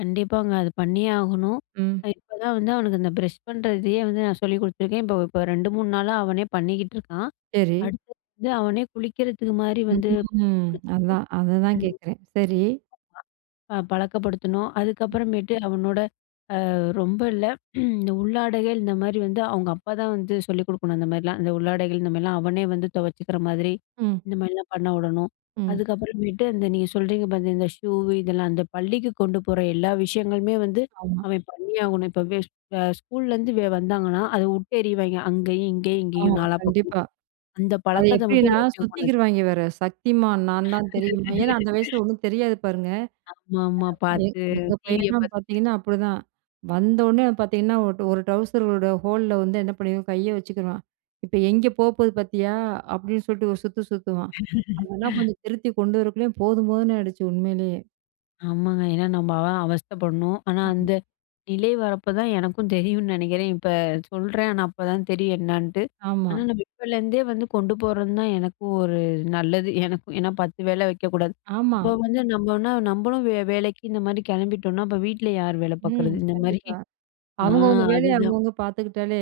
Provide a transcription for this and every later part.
கண்டிப்பாங்க. அது பண்ணியே ஆகணும். ம். நான் இப்ப தான் வந்து அவனுக்கு இந்த பிரஷ் பண்றதையே வந்து நான் சொல்லிக் கொடுத்துருக்கேன். இப்ப, இப்ப 2, 3 நாளா அவனே பண்ணிக்கிட்டு இருக்கான். சரி. அடுத்தது வந்து அவனே குளிக்கிறதுக்கு மாரி வந்து [unintelligible] [unintelligible] அதான். அத அ தான் ம் கேட்குறேன். சரி. ப பழக்கப்படுத்தணும். அதுக்கப்புறமேட்டு அவனோட அ ரொம்ப இல்ல இந்த உள்ளாடைகள் இந்தமாரி வந்து அவுங்க அப்பா தான் வந்து சொல்லிக் கொடுக்கணும். அந்தமாரிலாம், அந்த உள்ளாடைகள் இந்தமாரிலாம் அவனே வந்து துவச்சிக்கிற மாதிரி, ம். இந்தமாரிலாம் பண்ண விடணும், ம். அதுக்கப்புறமேட்டு அந்த நீங்க சொல்றீங்க பார்த்த இந்த ஷூ இதெல்லாம் அந்த பள்ளிக்கு கொண்டு போற எல்லா விஷயங்களுமே வந்து, ஆமா. அவன் பண்ணியாகணும். இப்ப [unintelligible] அ ஸ்கூல்லேருந்து வெ வந்தாங்கன்னா அத விட்டு எறிவாங்க. அங்கேயும், இங்கேயும், இங்கேயும் ஆமா. நாலா பக்கமும். கண்டிப்பா. அந்த அது பழக்கத்த மட்டும் எப்பிடின்னா வச்சுக்க கூடாது. சுத்திக்கிருவாங்க வேற, சக்திமான் நான் தான் தெரியுமா? ஏன்னா, அந்த வயசுல ஒண்ணும் தெரியாது பாருங்க. ஆமா, ஆமா. [unintelligible] பார்த்து எங்க டிவிய பையன்லாம் பார்த்து [unintelligible] பார்த்தீங்கன்னா, அப்பிடிதான் வந்தவுனே பார்த்தீங்கன்னா, ஒ ஒரு ட்வுசரோட ஹோல்ல வந்து என்ன பண்ணிருவான், கைய வச்சுக்குருவான். இப்ப எங்கே போ போது பார்த்தியா? அப்பிடின்னு சொல்லிட்டு ஒரு சுத்து சுத்துவான், அதெல்லாம் கொஞ்சம் திருத்தி கொண்டு வரக்குள்ளயும் போதும் போதும்ன்னு ஆயிடுச்சு உண்மையிலேயே! ஆமாங்க. ஏன்னா நம்ம அ அவஸ்தைப்படணும். ஆனா, ஆமா. அந்த நிலை வரப்ப தான் எனக்கும் தெரியுன்னு நினைக்கிறேன். இப்ப சொல்றேன். ஆனா, அப்பதான் தெரியும் என்னான்னுட்டு. ஆனா, ஆமா. நம்ம இப்பலேருந்தே வந்து கொண்டு போறது தான் எனக்கும் ஒரு நல்லது. எனக்கு ஏன்னா 10 வேல வைக்கக்கூடாது. ஆமா. அப்போ வந்து நம்மன்னா நம்மளும் வேலைக்கு இந்தமாரி கிளம்பிட்டோன்னா, அப்போ வீட்ல யாரு வேல ம். பார்க்குறது? இந்தமாரி, கண்டிப்பா. அ அவுங்கவுங்க வேலைய அதுதான். அவுங்கவுங்க பார்த்துக்கிட்டாலே,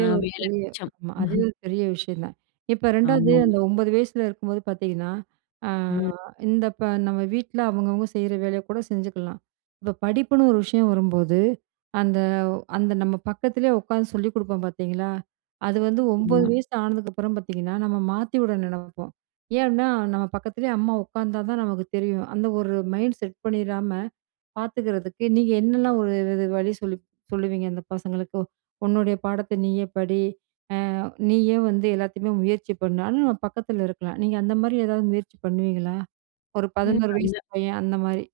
அ ஒரு வேலை பெரிய மிச்சம். ஆமா. அதுவே ஒரு பெரிய விஷயம் தான். இப்ப 2வது ஆமாங்க. அந்த 9 வயசுல இருக்கும்போது பார்த்தீங்கன்னா, அ ம். இந்த இப்ப நம்ம வீட்ல அவுங்கவுங்க செய்ற வேலைய கூட செஞ்சுக்கலாம். இப்ப படிப்புன்னு ஒரு விஷயம் வரும்போது, அந்த, அ அந்த நம்ம பக்கத்திலேயே உட்காந்து சொல்லிக் கொடுப்போம் பார்த்தீங்களா! அது வந்து 9 உண்ம, வயசு ஆனதுக்கப்புறம் பார்த்தீங்கன்னா, நம்ம மாத்தி விட நினப்போம். ஏன் அப்பிடின்னா, நம்ம பக்கத்திலேயே அம்மா உட்காந்தா தான் நமக்கு தெரியும். அந்த ஒரு மைண்ட் செட் பண்ணிறாம பார்த்துக்கிறதுக்கு நீங்க என்னலாம் ஒரு [unintelligible] வழி சொல்லி சொல்லுவீங்க அந்த பசங்களுக்கு. உன்னுடைய பாடத்த நீயே படி! அ நீயே வந்து எல்லாத்தையுமே முயற்சி பண்ணு! ஆனா நம்ம பக்கத்தில இருக்கலாம். நீங்க அந்தமாரி ஏதாவது முயற்சி பண்ணுவீங்களா? ஒரு ம். 11 வயசு அந்த பையன் அந்தமாரி.